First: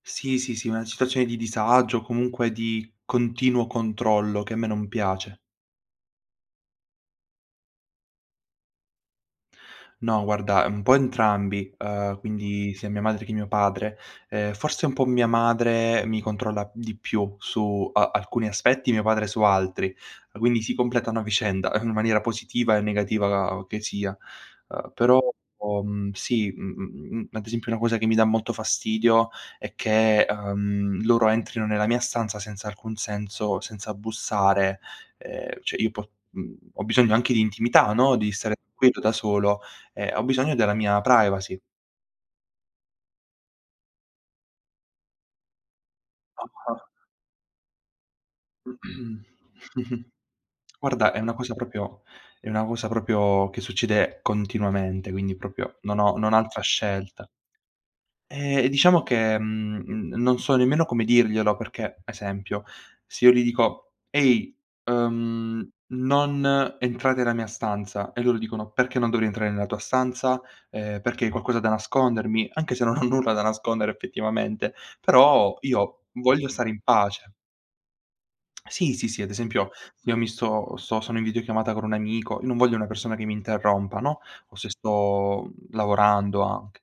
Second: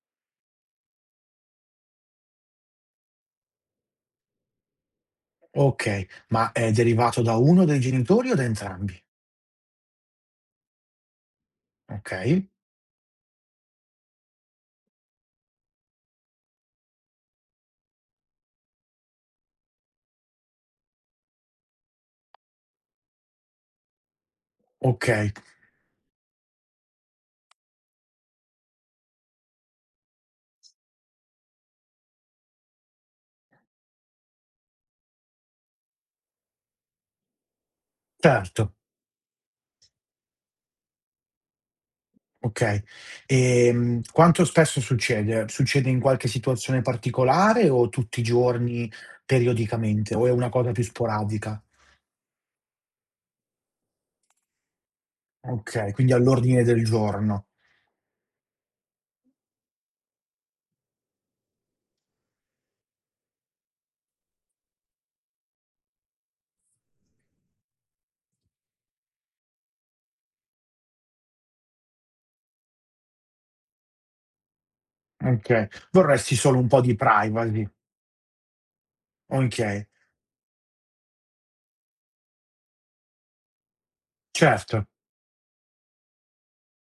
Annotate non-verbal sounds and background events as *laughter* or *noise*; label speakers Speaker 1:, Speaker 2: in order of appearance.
Speaker 1: Sì, sì, sì, una situazione di disagio o comunque di continuo controllo, che a me non piace.
Speaker 2: Okay, ma è derivato da 1 dei genitori o da entrambi?
Speaker 1: No guarda un po' entrambi, uhm,
Speaker 2: Okay.
Speaker 1: quindi sia mia madre che mio padre. Ehm, forse un po' mia madre mi controlla di più su a alcuni aspetti, mio padre su altri, quindi si completano a vicenda in maniera positiva e negativa che sia. Uhm, però
Speaker 2: Okay.
Speaker 1: ho mhmm, sì, mhmm, ad esempio una cosa che mi dà molto fastidio è che, uhm, loro entrino nella mia stanza senza alcun senso, senza bussare, ehm, cioè io po uhm, ho bisogno anche di intimità, no, di stare
Speaker 2: Certo.
Speaker 1: tranquillo da solo, ehm, ho bisogno della mia privacy.
Speaker 2: Okay. Ehm, quanto spesso succede? Succede in qualche
Speaker 1: Ah-ah.
Speaker 2: situazione particolare o tutti i giorni,
Speaker 1: *clears throat* *chuckles*
Speaker 2: periodicamente, o è una cosa più
Speaker 1: Guarda è una cosa
Speaker 2: sporadica?
Speaker 1: proprio è una cosa proprio che succede continuamente, quindi proprio
Speaker 2: Okay,
Speaker 1: non
Speaker 2: quindi
Speaker 1: ho non ho altra
Speaker 2: all'ordine del
Speaker 1: scelta.
Speaker 2: giorno.
Speaker 1: Eh, diciamo che, mhmm, non so nemmeno come dirglielo perché, esempio, se io gli dico: "Ehi! Uhm, non entrate nella mia stanza". E loro dicono: "Perché non dovrei entrare nella tua stanza? Ehm, perché hai qualcosa da nascondermi?" Anche se non ho nulla da nascondere effettivamente, però
Speaker 2: Okay,
Speaker 1: io
Speaker 2: vorresti
Speaker 1: voglio
Speaker 2: solo un
Speaker 1: stare in
Speaker 2: po' di
Speaker 1: pace.
Speaker 2: privacy.
Speaker 1: Sì, sì, sì, ad esempio
Speaker 2: Okay.
Speaker 1: io mi sto sto sono in videochiamata con un amico, io non voglio una persona che mi interrompa, no, o se
Speaker 2: Certo.
Speaker 1: sto, uhm, lavorando anche.